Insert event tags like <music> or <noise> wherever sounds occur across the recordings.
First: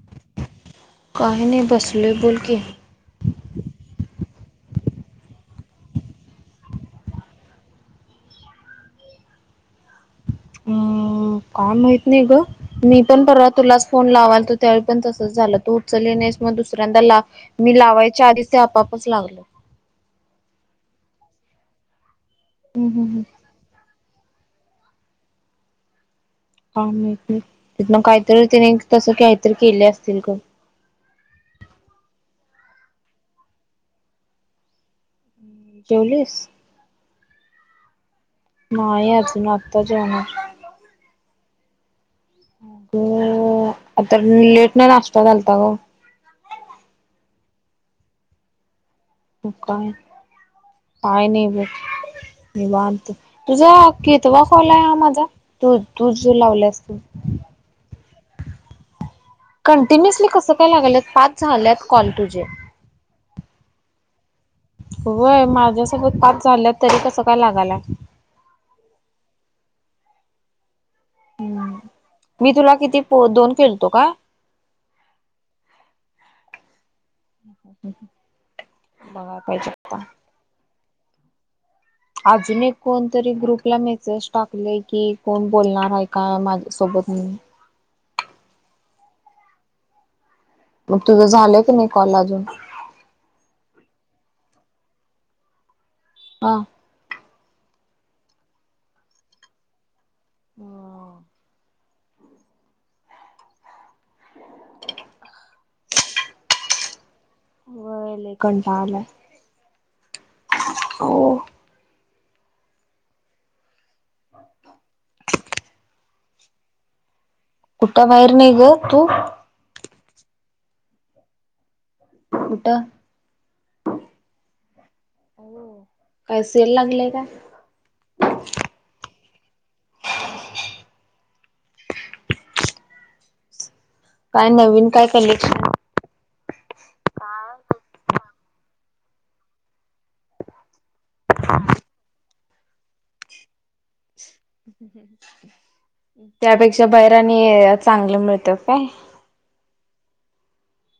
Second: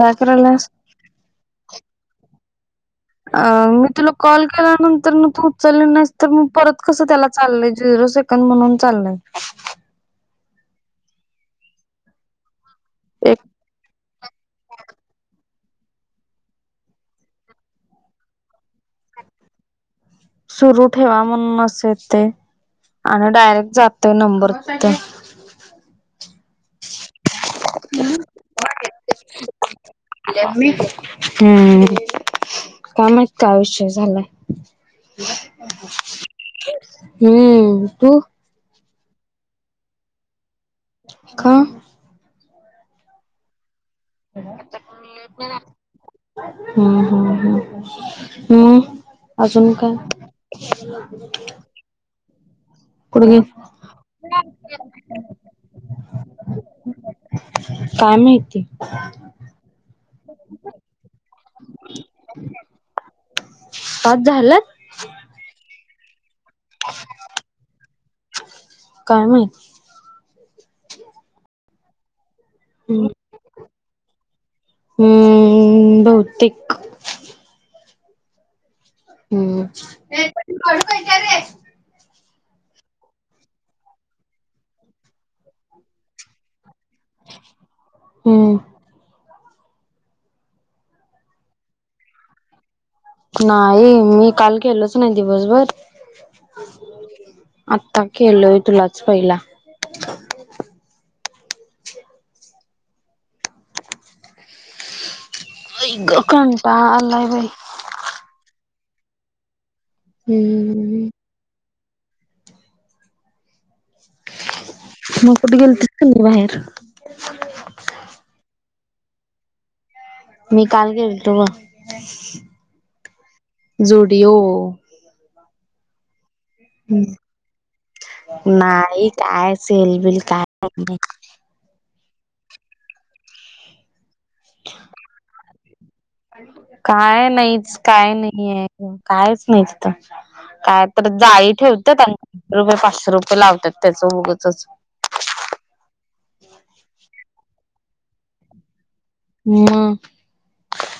काय कारल्यास. काय नाही बसलोय बोल की. अ मी तुला कॉल केल्यानंतर न तू उचलली नाहीस तर मग परत कसं त्याला चाललंय झरो. म्हणून चाललय. हम्म काय माहित नाही ग. मी पण एक परवा तुलाच फोन लावलतो त्यावेळी पण तसच झालं तू. उचली नाहीस मग दुसऱ्यांदा ला मी लावायच्या आधी ते आपापच लागल. सुरू ठेवा म्हणून असेल ते हम्म, हम्म, हम्म. आणि डायरेक्ट जातोय नंबर ते. हा मग ते तिथंन काहीतरी त्यानी तस काहीतरी केले अस. <unintelligible> हम्म काय माहित काय विषय झालंय. जेवलीस. हम्म तू. नाही अजून आता जेवणार. अं अगं आता हि लेट न नाश्ता घालत्या ग. हम्म हम्म हम्म, हम्म. मग काय? काय नाई बघ निवांत. त कुठं गे तुझा कितवा कॉल हाय हा माझा? तू-तू जो लावल्यास तो. काय माहिती. कंटिन्युअसली कसं काय लागल्यात? पाच झाल्यात कॉल तुझे. पाच झाल्यात? व्हय माझ्यासोबत पाच झाल्यात, तरी कसं काय लागालाय? काय माहीती. हम्म, मी तुला किती हम्म. पो दोन केलतो का? हम्म बहुतेक बघाय हम्म. पाहिजे आता अजून एक कोणतरी ग्रुपला मेसेज टाकलय की, कोण बोलणार हाय का? माझ्या सोबत म्हणून. हम्म. मग तुझं झालं की नाही कॉल अजून? नाई मी काल केलोच नाही दिवसभर. हा आत्ता केलोय तुलाच पहिला. <unintelligible> आई ग, कंटाळ आलाय बाई. व्हय, लय कंटाळ आलाय. हम्म हम्म हम्म हम्म. हो मग कुट गेलतीस का नाई बाहेर? कुठ बाहीर नाही ग, तू? मी काल गेलतो ब कुठं जूडीओ. काय सेल लागलय काय? नाई काय सेलबिल काय <unintelligible> काय नवीन काय कलेच काय नाईच, काय नाहीये ग, कायच नाहीच. त काय तर जाळी ठेवत्यात आणि रुपये पाचशे रुपये लावत्यात त्याचं उगचच. त्यापेक्षा बहिर आणि चांगलं मिळतं काय? म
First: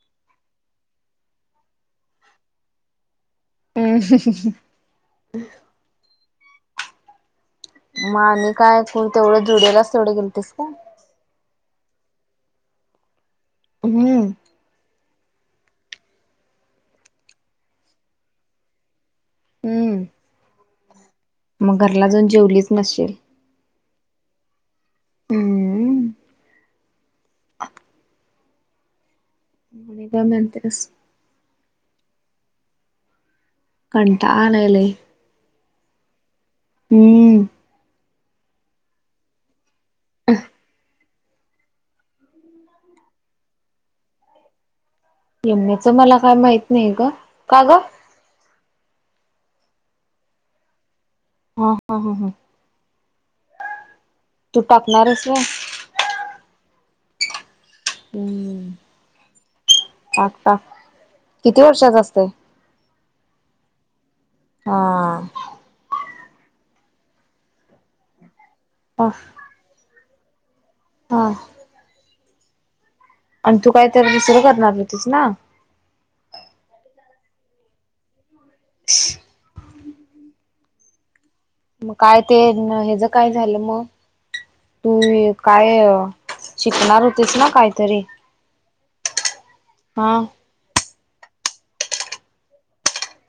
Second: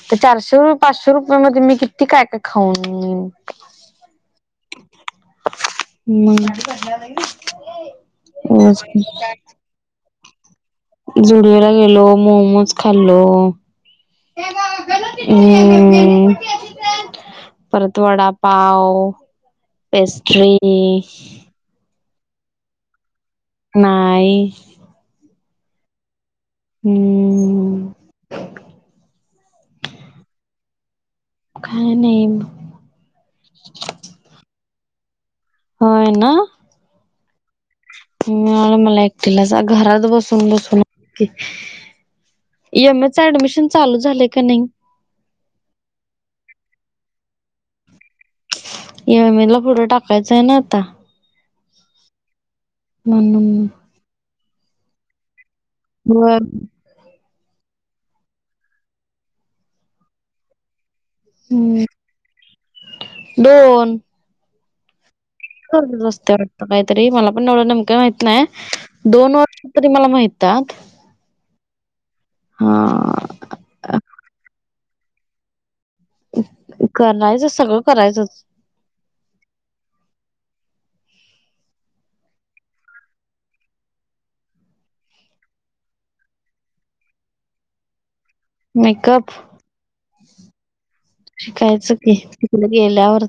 त्या चारशे रु पाचशे रुपये मध्ये मी किती काय-काय खाऊन ईन. <unintelligible> हम्म. म आणि काय फुल तेवढं जुडिओलाच तेवढं गेलतीस काय? जुडिओला गेलो, मोमोज खाल्लो. हम्म. हम्म, परत वडापाव हम्म पेस्ट्री. मग घरला जाऊन जेवलीच नचशील? नाही. हम्म हम्म. हम्म. <unintelligible> म्ह का मते काय नाही. कणता आलेले. होय ना. हम् ह आला मला एकटीलाच घरात बसून बसून. इमएच ऍडमिशन चालू झालंय का नाही. एम ए च मला काय माहित नाही ग का ग. ए एम ए ला फोटो टाकायचं आहे ना आता हा हा हा हा म्हणून तू टाकणारस व हो हम्म आगता किती हम्म वर्षाच असते हा. रस्ते वाटत काहीतरी मला पण एवढं नेमकं माहित नाही दोन वर्ष तरी मला माहात हां ह आणि तू काय तर दुसरं करणार होतीस ना. करायचंच सगळं करायचंच. ह मग काय ते हच काय झालं मग तू काय शिकणार होतेस ना काहीतरी मेकअप हा शिकायचं कि त तला गेल्यावर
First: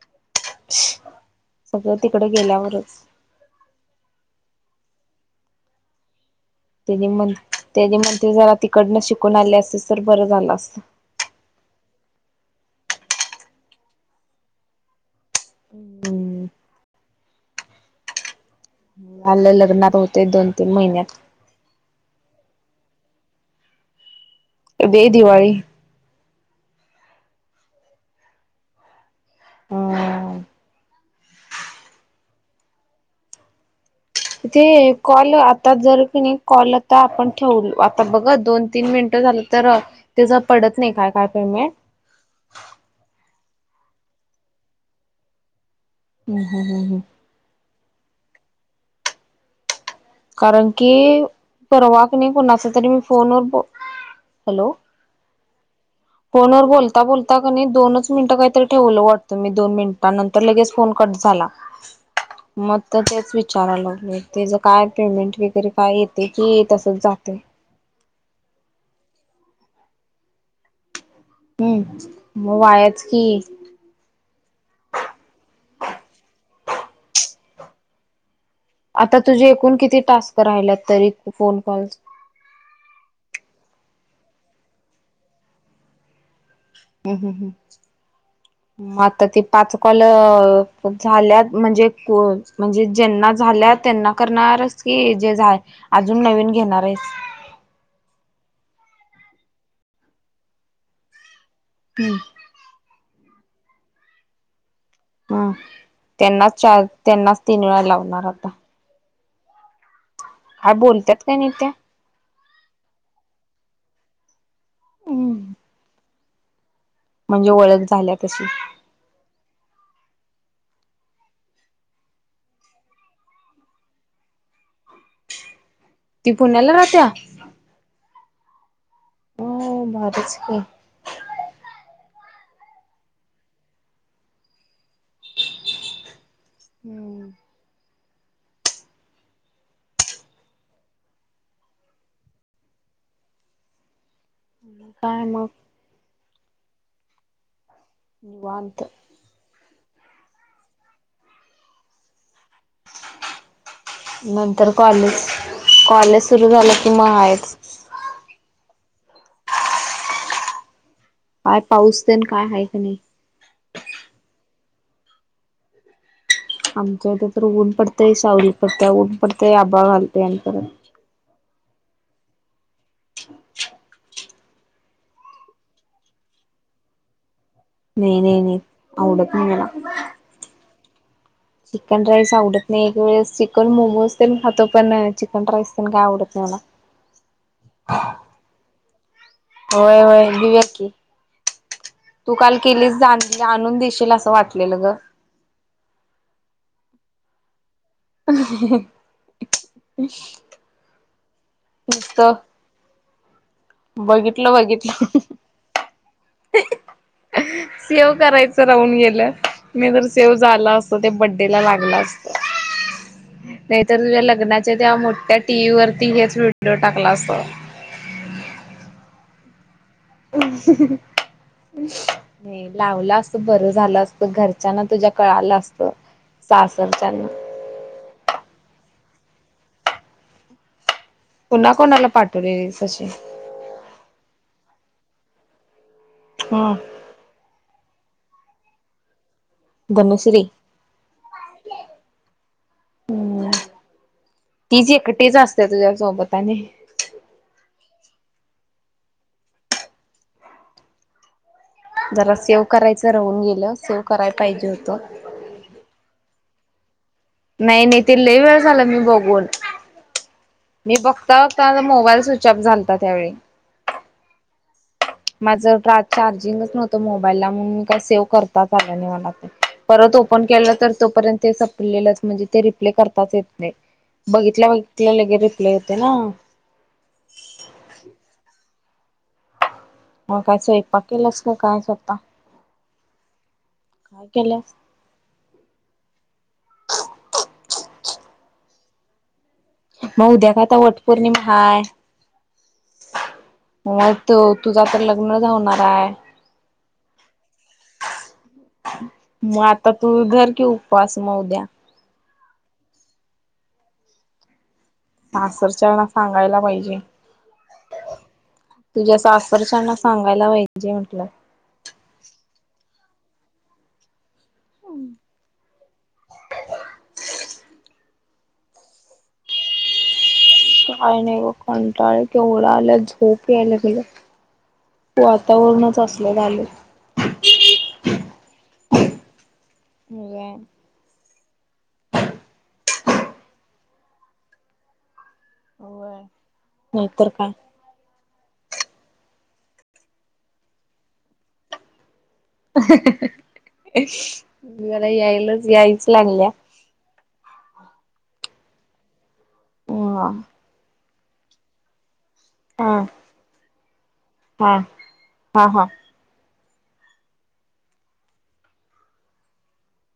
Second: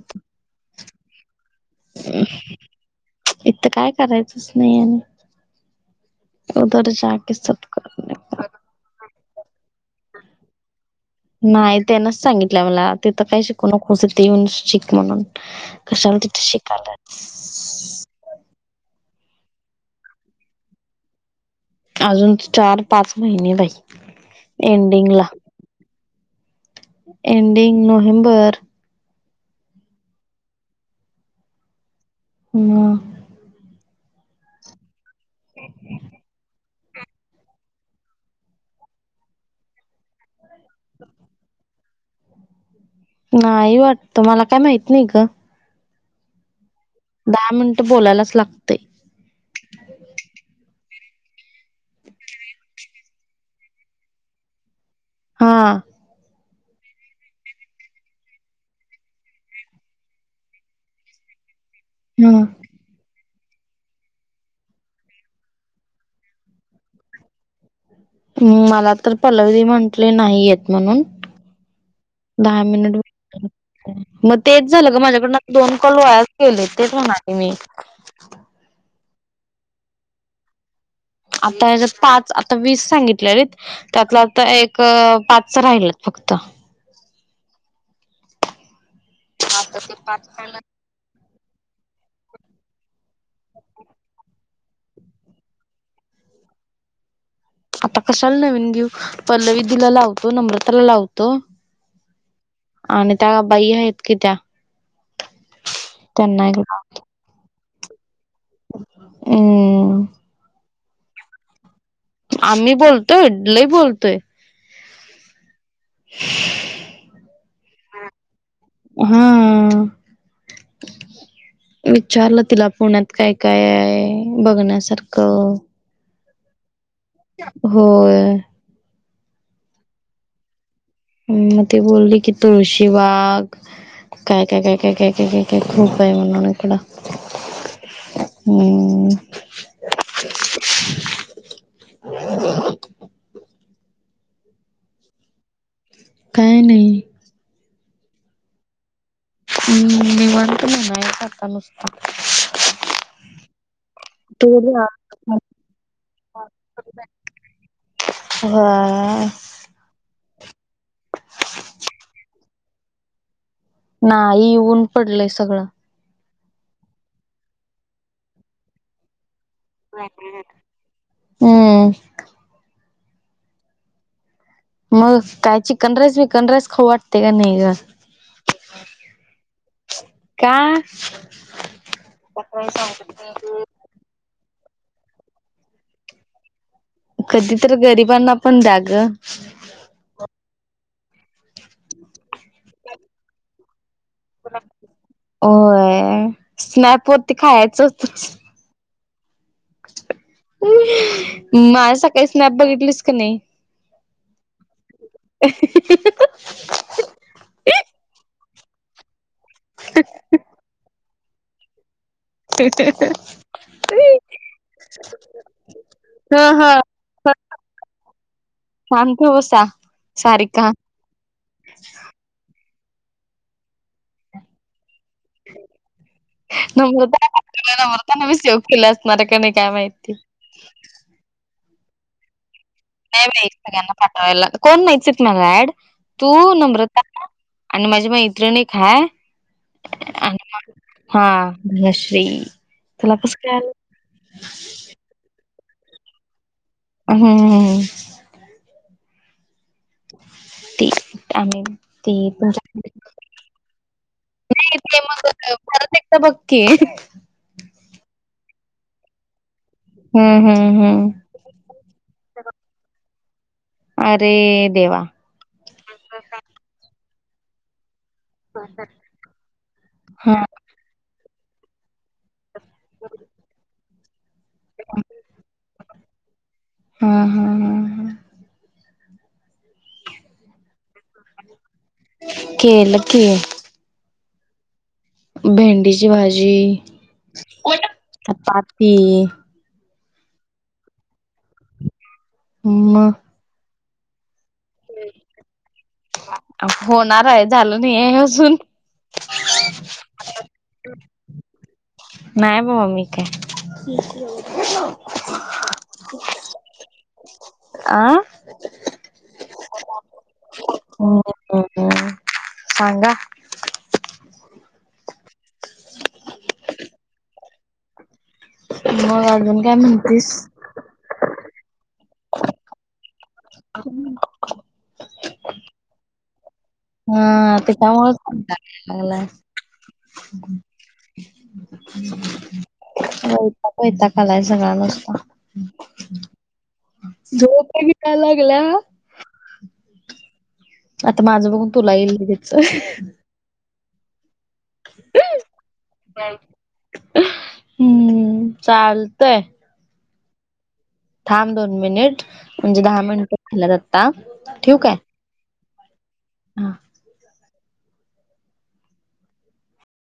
सगळं तिकडें गेल्यावरच इत काय करायचंच नाही आणि उधर म जाके सब त्या करणे मंत्री जरा तिकडनं शिकून आले असे तर बरं झालं असत. नाही त्यांनाच सांगितलं मला तेिथ काही शिकू नकोस ते येऊन शिक म्हणून कशाला तिथे हम्म शिकायला. लं लग्णार होते दोन तीन महिन्यात अजून चार पाच महिने नाहीई. ब दिवाळी एंडिंग नोवहेंबर हम् ह ते कॉल आता जर की नाही कॉल ता आपण ठेवल आता बघ दोन तीन मिनटं झालं तर त्याचं पडत नाही काय काय पेमेंट. नाही वाटत मला काय माहित नाही ग. हम हम हम हम दहा मिनिटं बोलायलाच लागते. कारण की परवा क नाही कोणाचा तरी मी फोनवर ब हॅलो हा फोनवर बोलता बोलता क दोनच मिनिटं काहीतरी ठेवलं वाटतं मी दोन मिनिटां नंतर लगेच फोन कट झाला. हम् मग तर तेच विचाराय लागले त्याच काय पेमेंट वगैरे काय येते की तसंच जाते ् मला तर पलवली म्हंटले नाही येत म्हणून हम्म मग दहा मिनिट वायाच की मग तेच झालं ग माझ्याकडनं दोन कल वयास गेले तेच म्हणाले मी आता तुझे एकूण किती टास्क राहिल्यात तरी फोन आता कॉल पाच वीस सांगितलेले त्यातलं आता एक पाचच राहिल फक्त हम्म हम् हम् आता ती पाच ते कल पाच राहिल्यात झाल्यात म्हणजे म्हणजे ज्यांना झाल्या त्यांना करणारच की जे झाय अजून नवीन घेणार आहेस आता कशाला नवीन घेऊ पल्लवीधला लावतो नम्रताला लावतो पे आणि त्या बाई आहेत की त्या हम त्यांना त्यांनाच एक चार त्यांनाच तीन वेळा लावणार आता हम्म हा बोलतात का नाही त्या आम्ही बोलतोय लई बोलतोय हम म्हणजे ओळख झाल्या तशी हा विचारलं तिला पुण्यात काय काय आहे बघण्यासारखं ती पुण्याला राहत्या होय म भरच की ह मग तेी बोलली की तुळशी बाग काय काय काय काय काय काय काय काय खूप आहे मन कपड हम्म हम्म काय मग काय नाही निवांत हम्म निवांत म्हणायचं आता बसलो नंतर कॉलेज कॉलेज सुरु झालं कि म आहेच हा काय पाऊसते ना काय आहे का नाही नाही येऊन पडलेय सगळं आमच्या इथे तर ऊन पडतेंय सावरली पडते ऊन पडतेय आबा घालते आणि परत हम्म मग काय चिकन रेस भिकन रेस खाऊ वाटते का नाही ग नाही नाही नाही आवडत नाही मला का चिकन राईस आवडत नाही एक वेळेस चिकन मोमोज त ह तो प चिकन राईस तना काय आवडत नाहीला कधी तर गरिबांना पण द्या ग होय होय देऊया की तू काल केलीस जा आणून देशील असं वाटलेलं ग होय स्नॅप वरती खायचं होतं ह माला सकाळी नुसतं स्नॅप बघितलीच का नाही बघितलं बघितलं अ सेव करायच राहून गेलं मी तर सेव झाला अस ते बड्डेला लागलाच ते ते नाहीतर लग्नाच्या त्या मोठ्या टी व्ही वरती हेच ह वि्हंडिओ ह टाकला असत शांत बसा नाही लावला असत बरं झालं अस घरच्यांना तुझ्या कळाला असत सासरच्यान तुझ्या नवऱ्याने त्यांचे माझे चल काय माहिती पुन्हा कोणाला पाठवलेल तशी गना पाठवायला कोण माहिती मला ऍड तू हा नम्रता आणि माझी मैत्रीण एक आहे धनश्री हा धनश्री तुला कसं कळालं तिची एकटीच असते त्या तुझ्या सोबत नाही हम्म ह ती आणी जरा सेव करायचं राहून गेलं सेव करायला पाहिजे नाही होतं ते मग परत एकदा बघ की नाही नाही तिथला वेळ झाला मी बघून हम हम हम तात मोबाईल स्विचऑफ झाला त्यावेळी अरे देवा माझं फार चार्जिंगच नव्हतं, मोबाईलला म्हणून मी काय सेव्ह करताच आलं नाही मला ते परत हा ओपन केलं तर तोपर्यंत ते संपलेलंच म्हणजे ते रिप्ले करताच येत नाही बघितल्या बघितल्या लगे रिप्ले होते ना हा हा ह मग काय स्वयपाक केलंस काय आता केल की काय केल्यास भेंडीची भाजी, चपाती म उद्या का आता वटपौर्णिमा हायं म म तो तुझा आता लग्न राहणार हाय होणार आहे झालं नाहीय अजून म आता तू धर की उपवास म उद्या नाही बाबा मी काय सासरच्यांना सांगायला पाहिजे आं तुझ्या सासरच्यांना सांगायला पाहिजे म्हंटलं ह् सांगा हम् मग अजून काय म्हणतीस. काय नाही बघ कंटाळ केवढा आला झोप याय लागलीया. वातावरणच असलं झालंय. हम् तेच्यामुळेच कंटाळा याय लागलाय. होय वैताग वैताग आलाय सगळा नुस्ता. होय नाहीतर काय. झोप ही का लागल्या आता माझं बघून तुला येईल घे. हं हं मला यायला यायच लागलीया. हम्म चालतंय. हा. थांब दोन मिनिटं म्हणजे, हा दहा मिनिटं झाल्यात आता. हा ठेवू काय हा हा. हा.